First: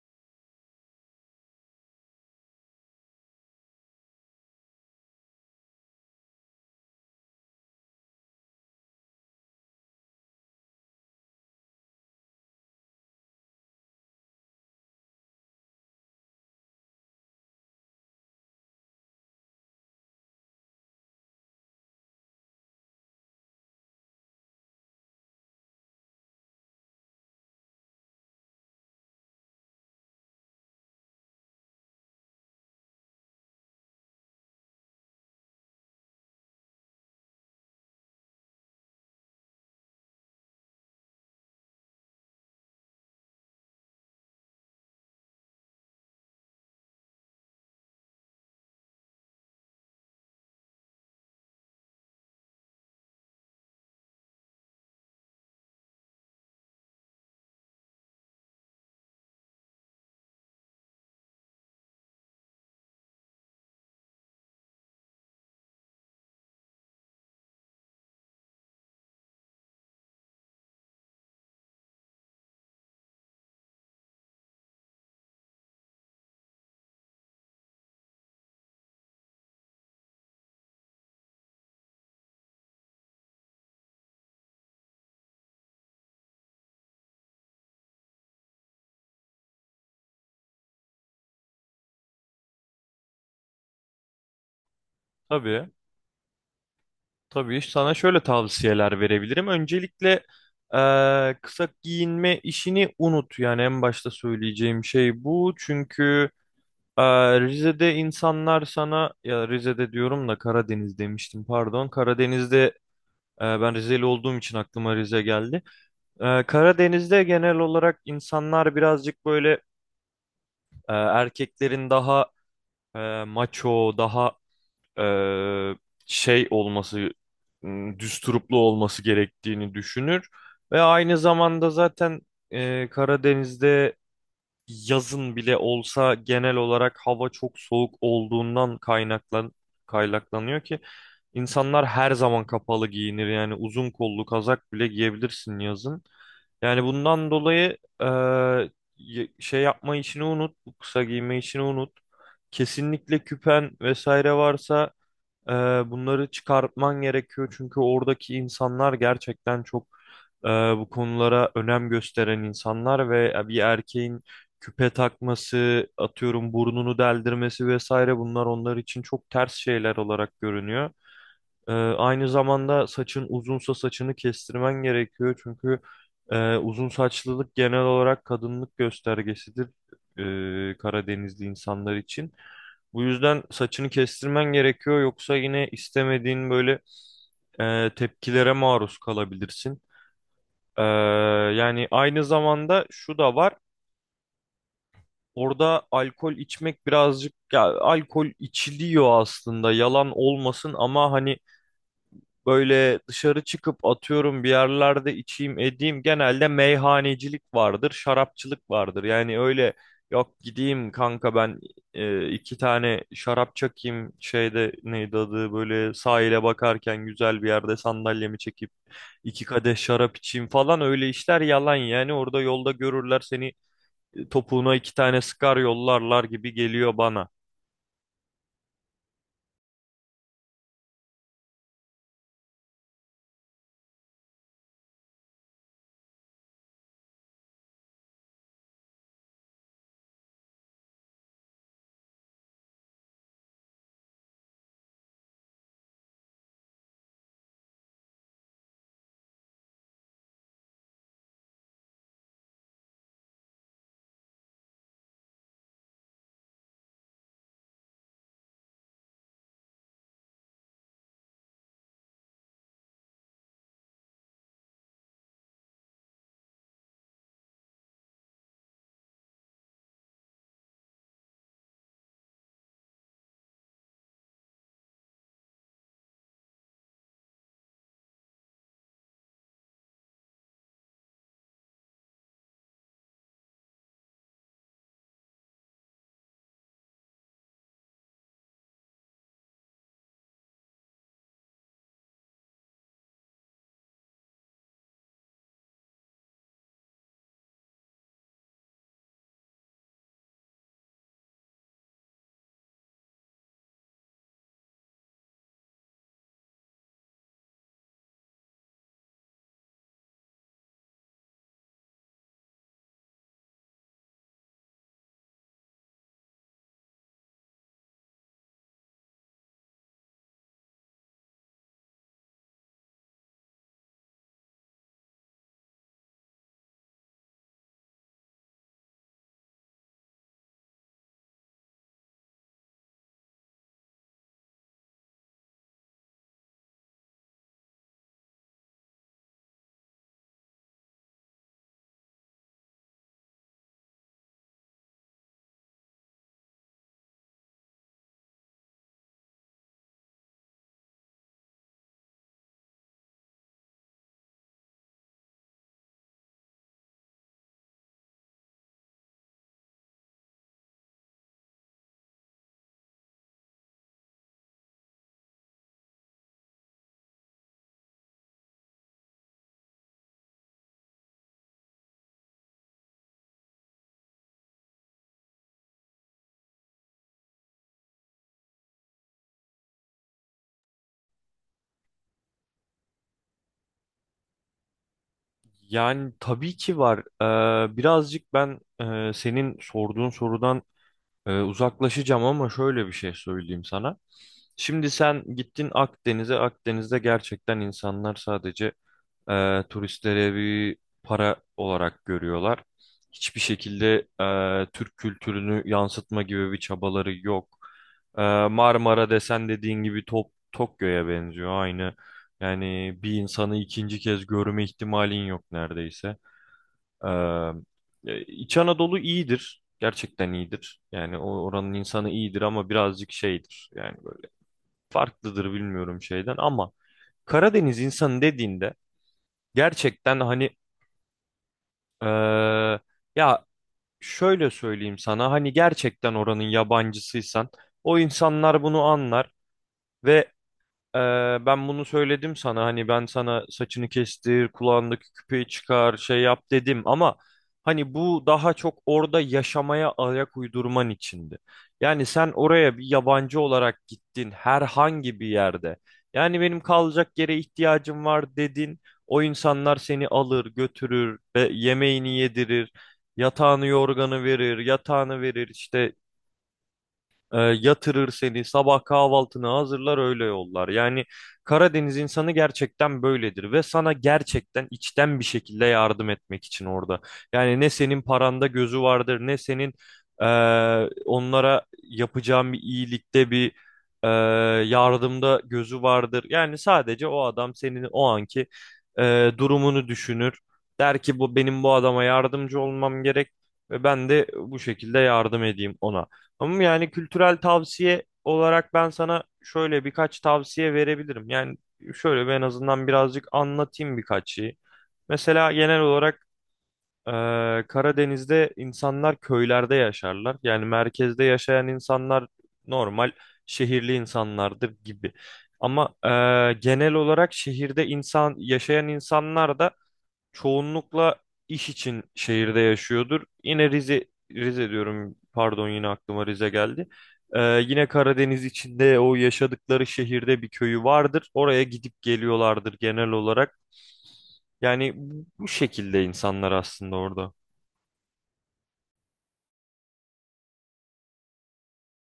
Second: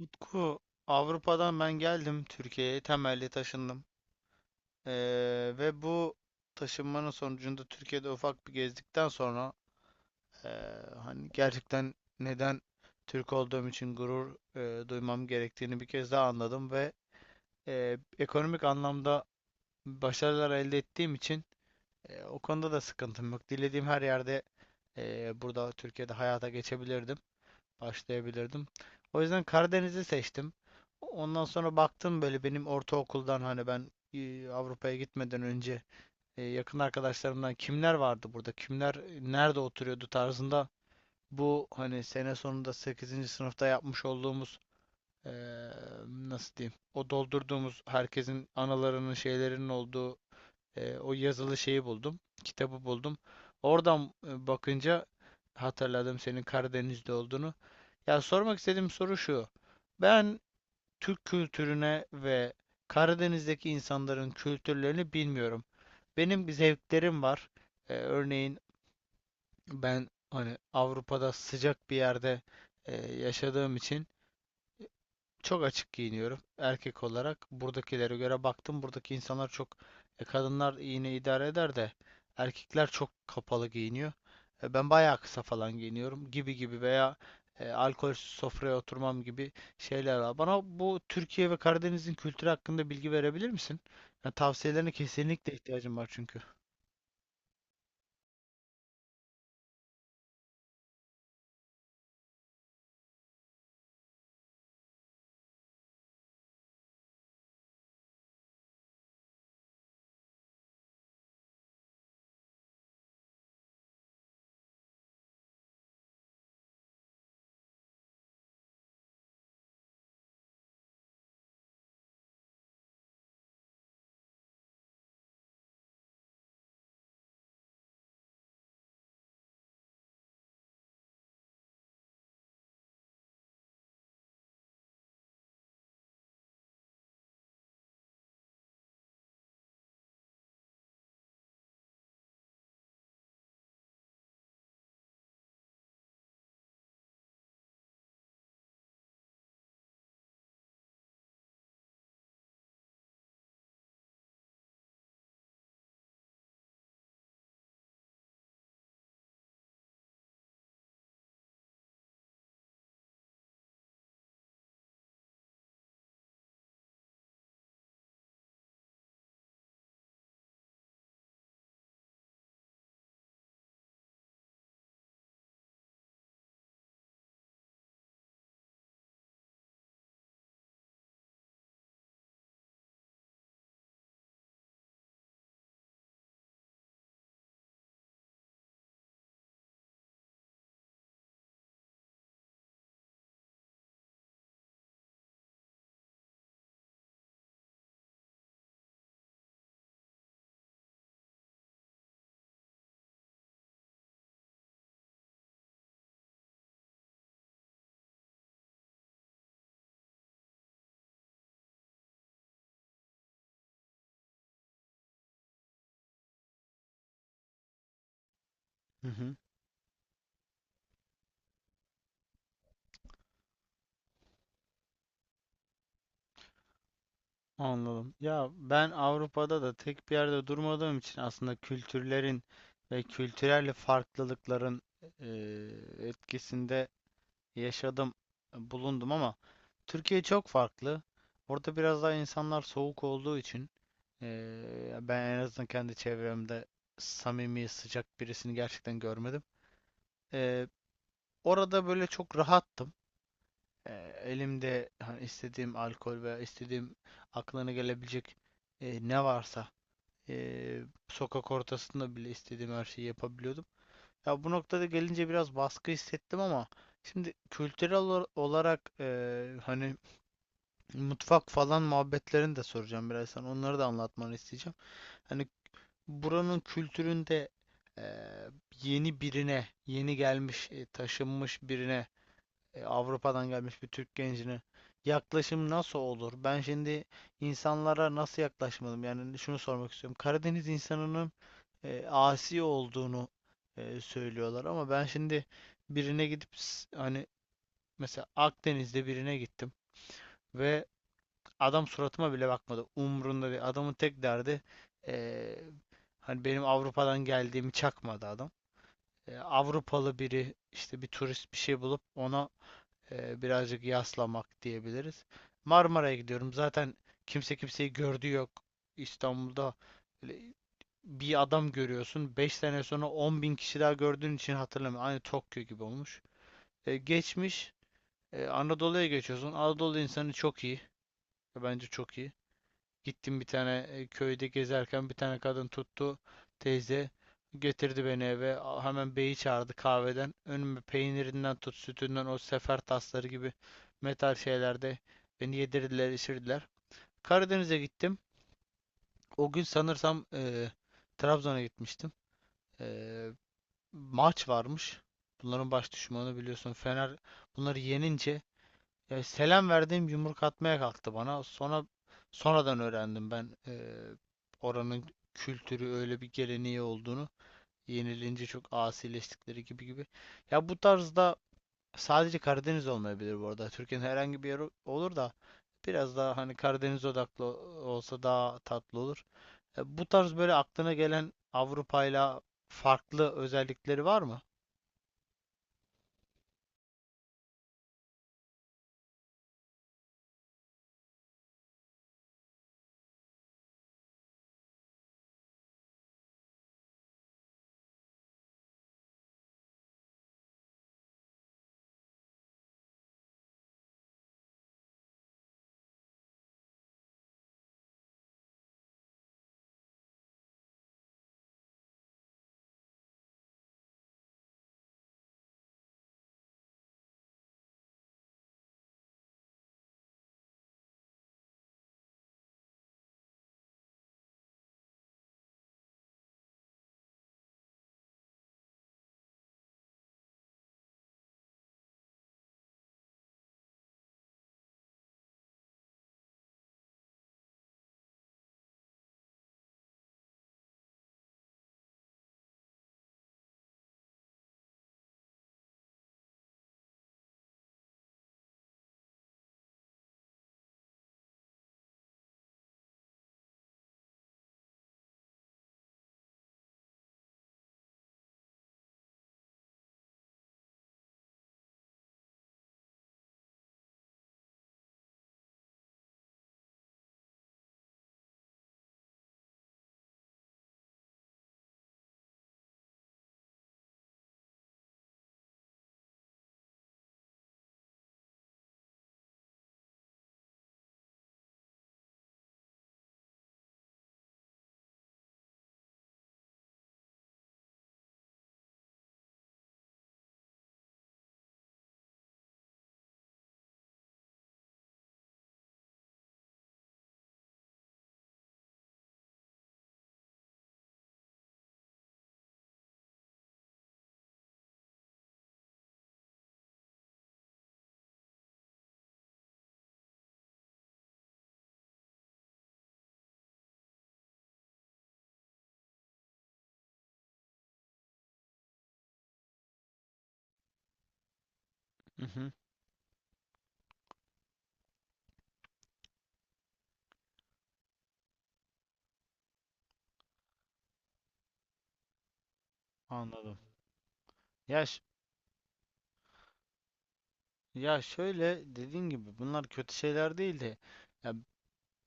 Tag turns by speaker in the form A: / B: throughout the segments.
A: Utku, Avrupa'dan ben geldim Türkiye'ye, temelli taşındım. Ve bu taşınmanın sonucunda Türkiye'de ufak bir gezdikten sonra ee, hani gerçekten neden Türk olduğum için gurur duymam gerektiğini bir kez daha anladım ve ekonomik anlamda başarılar elde ettiğim için o konuda da sıkıntım yok. Dilediğim her yerde burada Türkiye'de hayata geçebilirdim, başlayabilirdim. O yüzden Karadeniz'i seçtim. Ondan sonra baktım, böyle benim ortaokuldan hani ben Avrupa'ya gitmeden önce yakın arkadaşlarımdan kimler vardı burada, kimler nerede oturuyordu tarzında bu hani sene sonunda sekizinci sınıfta yapmış olduğumuz e, nasıl diyeyim o doldurduğumuz herkesin analarının şeylerinin olduğu o yazılı şeyi buldum. Kitabı buldum. Oradan bakınca hatırladım senin Karadeniz'de olduğunu. Ya, sormak istediğim soru şu. Ben Türk kültürüne ve Karadeniz'deki insanların kültürlerini bilmiyorum. Benim zevklerim var. Örneğin ben hani Avrupa'da sıcak bir yerde yaşadığım için çok açık giyiniyorum erkek olarak. Buradakilere göre baktım. Buradaki insanlar çok, kadınlar yine idare eder de erkekler çok kapalı giyiniyor. Ben bayağı kısa falan giyiniyorum gibi gibi, veya alkolsüz sofraya oturmam gibi şeyler var. Bana bu Türkiye ve Karadeniz'in kültürü hakkında bilgi verebilir misin? Yani tavsiyelerine kesinlikle
B: Tabii,
A: ihtiyacım var çünkü.
B: tabii. Sana şöyle tavsiyeler verebilirim. Öncelikle kısa giyinme işini unut. Yani en başta söyleyeceğim şey bu. Çünkü Rize'de insanlar sana, ya Rize'de diyorum da Karadeniz demiştim pardon. Karadeniz'de ben Rizeli olduğum için aklıma Rize geldi. Karadeniz'de genel olarak insanlar birazcık böyle erkeklerin daha maço, daha eee, şey olması, düsturuplu olması gerektiğini düşünür. Ve aynı zamanda zaten Karadeniz'de yazın bile olsa genel olarak hava çok soğuk olduğundan kaynaklanıyor ki insanlar her zaman kapalı giyinir. Yani uzun kollu kazak bile giyebilirsin yazın. Yani bundan dolayı şey yapma işini unut, bu kısa giyme işini unut. Kesinlikle küpen vesaire varsa ee, bunları çıkartman gerekiyor çünkü oradaki insanlar gerçekten çok bu konulara önem gösteren insanlar ve bir erkeğin küpe takması, atıyorum burnunu deldirmesi vesaire bunlar onlar için çok ters şeyler olarak görünüyor. Aynı zamanda saçın uzunsa saçını kestirmen gerekiyor. Çünkü uzun saçlılık genel olarak kadınlık göstergesidir, Karadenizli insanlar için. Bu yüzden saçını kestirmen gerekiyor. Yoksa yine istemediğin böyle tepkilere maruz kalabilirsin. Ee, Yani aynı zamanda şu da var. Orada alkol içmek birazcık ya, alkol içiliyor aslında yalan olmasın ama hani böyle dışarı çıkıp atıyorum bir yerlerde içeyim edeyim. Genelde meyhanecilik vardır, şarapçılık vardır. Yani öyle yok gideyim kanka ben iki tane şarap çakayım şeyde neydi adı böyle sahile bakarken güzel bir yerde sandalyemi çekip
A: Hı hı.
B: iki kadeh şarap içeyim falan öyle işler yalan yani orada yolda görürler seni, topuğuna iki tane sıkar yollarlar gibi geliyor bana.
A: Anladım. Ya ben Avrupa'da da tek bir yerde durmadığım için aslında kültürlerin ve kültürel farklılıkların etkisinde yaşadım, bulundum, ama Türkiye çok farklı. Orada biraz daha insanlar soğuk olduğu için ben en azından kendi çevremde samimi, sıcak birisini gerçekten görmedim. Eee, Orada böyle çok rahattım. Elimde hani istediğim alkol veya istediğim aklına gelebilecek ne varsa, sokak ortasında bile istediğim her şeyi yapabiliyordum. Ya bu noktada gelince biraz baskı hissettim, ama şimdi kültürel olarak hani mutfak falan muhabbetlerini de soracağım birazdan. Onları da anlatmanı isteyeceğim. Hani buranın kültüründe eee, yeni birine, yeni gelmiş, taşınmış birine, Avrupa'dan gelmiş bir Türk gencine yaklaşım nasıl olur? Ben şimdi insanlara nasıl yaklaşmalım? Yani şunu sormak istiyorum. Karadeniz insanının asi olduğunu söylüyorlar, ama ben şimdi birine gidip hani mesela Akdeniz'de birine gittim ve adam suratıma bile bakmadı. Umrunda değil. Adamın tek derdi e, hani, benim Avrupa'dan geldiğimi çakmadı adam. Avrupalı biri işte, bir turist bir şey bulup ona birazcık yaslamak diyebiliriz. Marmara'ya gidiyorum. Zaten kimse kimseyi gördüğü yok. İstanbul'da öyle bir adam görüyorsun, 5 sene sonra 10 bin kişi daha gördüğün için hatırlamıyorum. Aynı Tokyo gibi olmuş. Geçmiş. Anadolu'ya geçiyorsun. Anadolu insanı çok iyi. Bence çok iyi. Gittim, bir tane köyde gezerken bir tane kadın tuttu, teyze, getirdi beni eve, hemen beyi çağırdı, kahveden önüme peynirinden tut sütünden, o sefer tasları gibi metal şeylerde beni yedirdiler içirdiler. Karadeniz'e gittim, o gün sanırsam Trabzon'a gitmiştim. E, Maç varmış, bunların baş düşmanı biliyorsun, Fener, bunları yenince ya selam verdiğim yumruk atmaya kalktı bana. Sonra sonradan öğrendim ben oranın kültürü öyle bir geleneği olduğunu. Yenilince çok asileştikleri gibi gibi. Ya bu tarzda sadece Karadeniz olmayabilir bu arada. Türkiye'nin herhangi bir yeri olur da biraz daha hani Karadeniz odaklı olsa daha tatlı olur. Bu tarz böyle aklına gelen Avrupa'yla farklı özellikleri var mı?
B: Yani tabii ki var. Birazcık ben senin sorduğun sorudan uzaklaşacağım ama şöyle bir şey söyleyeyim sana. Şimdi sen gittin Akdeniz'e. Akdeniz'de gerçekten insanlar sadece turistlere bir para olarak görüyorlar. Hiçbir şekilde Türk kültürünü yansıtma gibi bir çabaları yok. E, Marmara desen dediğin gibi Tokyo'ya benziyor aynı. Yani bir insanı ikinci kez görme ihtimalin yok neredeyse. İç Anadolu iyidir. Gerçekten iyidir. Yani o oranın insanı iyidir ama birazcık şeydir. Yani böyle farklıdır bilmiyorum şeyden ama Karadeniz insanı dediğinde gerçekten hani eee, ya şöyle söyleyeyim sana hani gerçekten oranın yabancısıysan o insanlar bunu anlar ve Ee, ben bunu söyledim sana hani ben sana saçını kestir, kulağındaki küpeyi çıkar, şey yap dedim ama hani bu daha çok orada yaşamaya ayak uydurman içindi. Yani sen oraya bir yabancı olarak gittin herhangi bir yerde. Yani benim kalacak yere ihtiyacım var dedin. O insanlar seni alır, götürür ve yemeğini yedirir, yatağını yorganı verir, yatağını verir işte, yatırır seni, sabah kahvaltını hazırlar öyle yollar. Yani Karadeniz insanı gerçekten böyledir ve sana gerçekten içten bir şekilde yardım etmek için orada. Yani ne senin paranda gözü vardır, ne senin e, onlara yapacağın bir iyilikte bir e, yardımda gözü vardır. Yani sadece o adam senin o anki durumunu düşünür. Der ki bu benim bu adama yardımcı olmam gerek ve ben de bu şekilde yardım edeyim ona. Ama yani kültürel tavsiye olarak ben sana şöyle birkaç tavsiye verebilirim. Yani şöyle ben en azından birazcık anlatayım birkaç şeyi. Mesela genel olarak Karadeniz'de insanlar köylerde yaşarlar. Yani merkezde yaşayan insanlar normal şehirli insanlardır gibi. Ama genel olarak şehirde insan yaşayan insanlar da çoğunlukla iş için
A: Mhm.
B: şehirde yaşıyordur. Yine Rize diyorum pardon yine aklıma Rize geldi. Yine Karadeniz içinde o yaşadıkları şehirde bir köyü vardır. Oraya gidip geliyorlardır genel olarak.
A: Anladım. Ya
B: Yani bu şekilde insanlar aslında orada.
A: Ya, şöyle dediğin gibi bunlar kötü şeyler değil de, ya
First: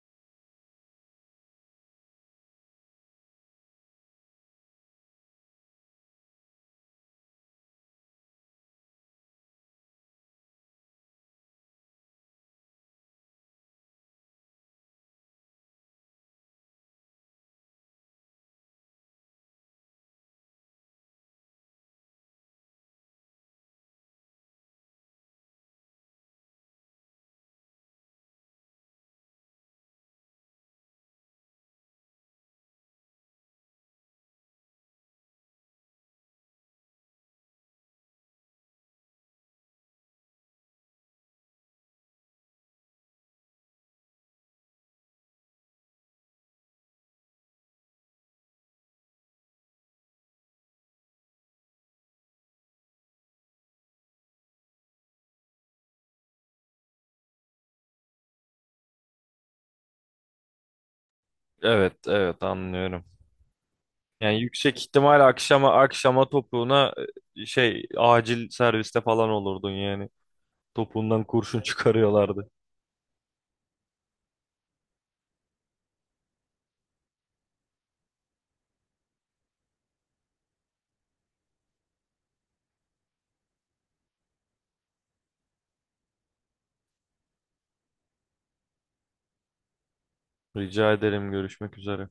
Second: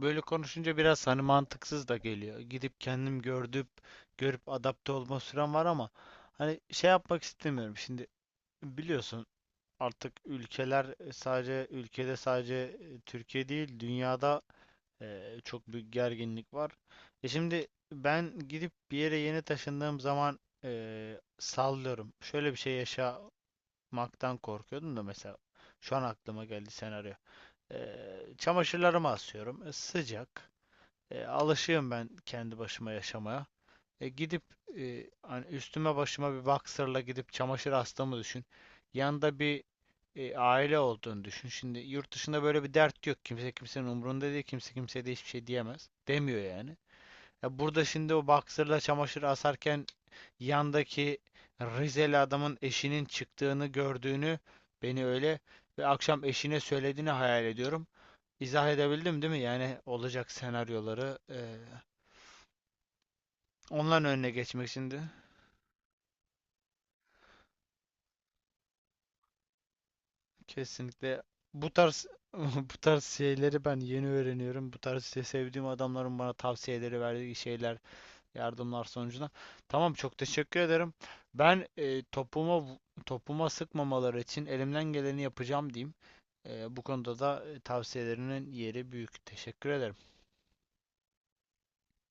A: böyle konuşunca biraz hani mantıksız da geliyor. Gidip kendim görüp adapte olma sürem var, ama hani şey yapmak istemiyorum. Şimdi biliyorsun, artık ülkeler, sadece ülkede, sadece Türkiye değil dünyada çok büyük gerginlik var. Şimdi ben gidip bir yere yeni taşındığım zaman, sallıyorum. Şöyle bir şey yaşa maktan korkuyordum da, mesela şu an aklıma geldi senaryo. Çamaşırlarımı asıyorum. Sıcak. Alışığım ben kendi başıma yaşamaya. Gidip hani üstüme başıma bir boxer'la gidip çamaşır astığımı düşün. Yanında bir aile olduğunu düşün. Şimdi yurt dışında böyle bir dert yok. Kimse kimsenin umurunda değil. Kimse kimseye de hiçbir şey diyemez. Demiyor yani. Ya burada şimdi o boxer'la çamaşır asarken yandaki Rizeli adamın eşinin çıktığını gördüğünü, beni öyle, ve akşam eşine söylediğini hayal ediyorum. İzah edebildim değil mi? Yani olacak senaryoları,
B: Evet, evet anlıyorum.
A: onların önüne
B: Yani
A: geçmek
B: yüksek
A: için de
B: ihtimal akşama topuğuna şey acil serviste falan olurdun yani.
A: kesinlikle
B: Topuğundan kurşun
A: bu tarz
B: çıkarıyorlardı.
A: bu tarz şeyleri ben yeni öğreniyorum. Bu tarz işte, sevdiğim adamların bana tavsiyeleri verdiği şeyler, yardımlar sonucunda. Tamam, çok teşekkür ederim. Ben topuma sıkmamaları için elimden geleni yapacağım diyeyim. Bu konuda da tavsiyelerinin yeri büyük. Teşekkür ederim.
B: Rica ederim, görüşmek üzere.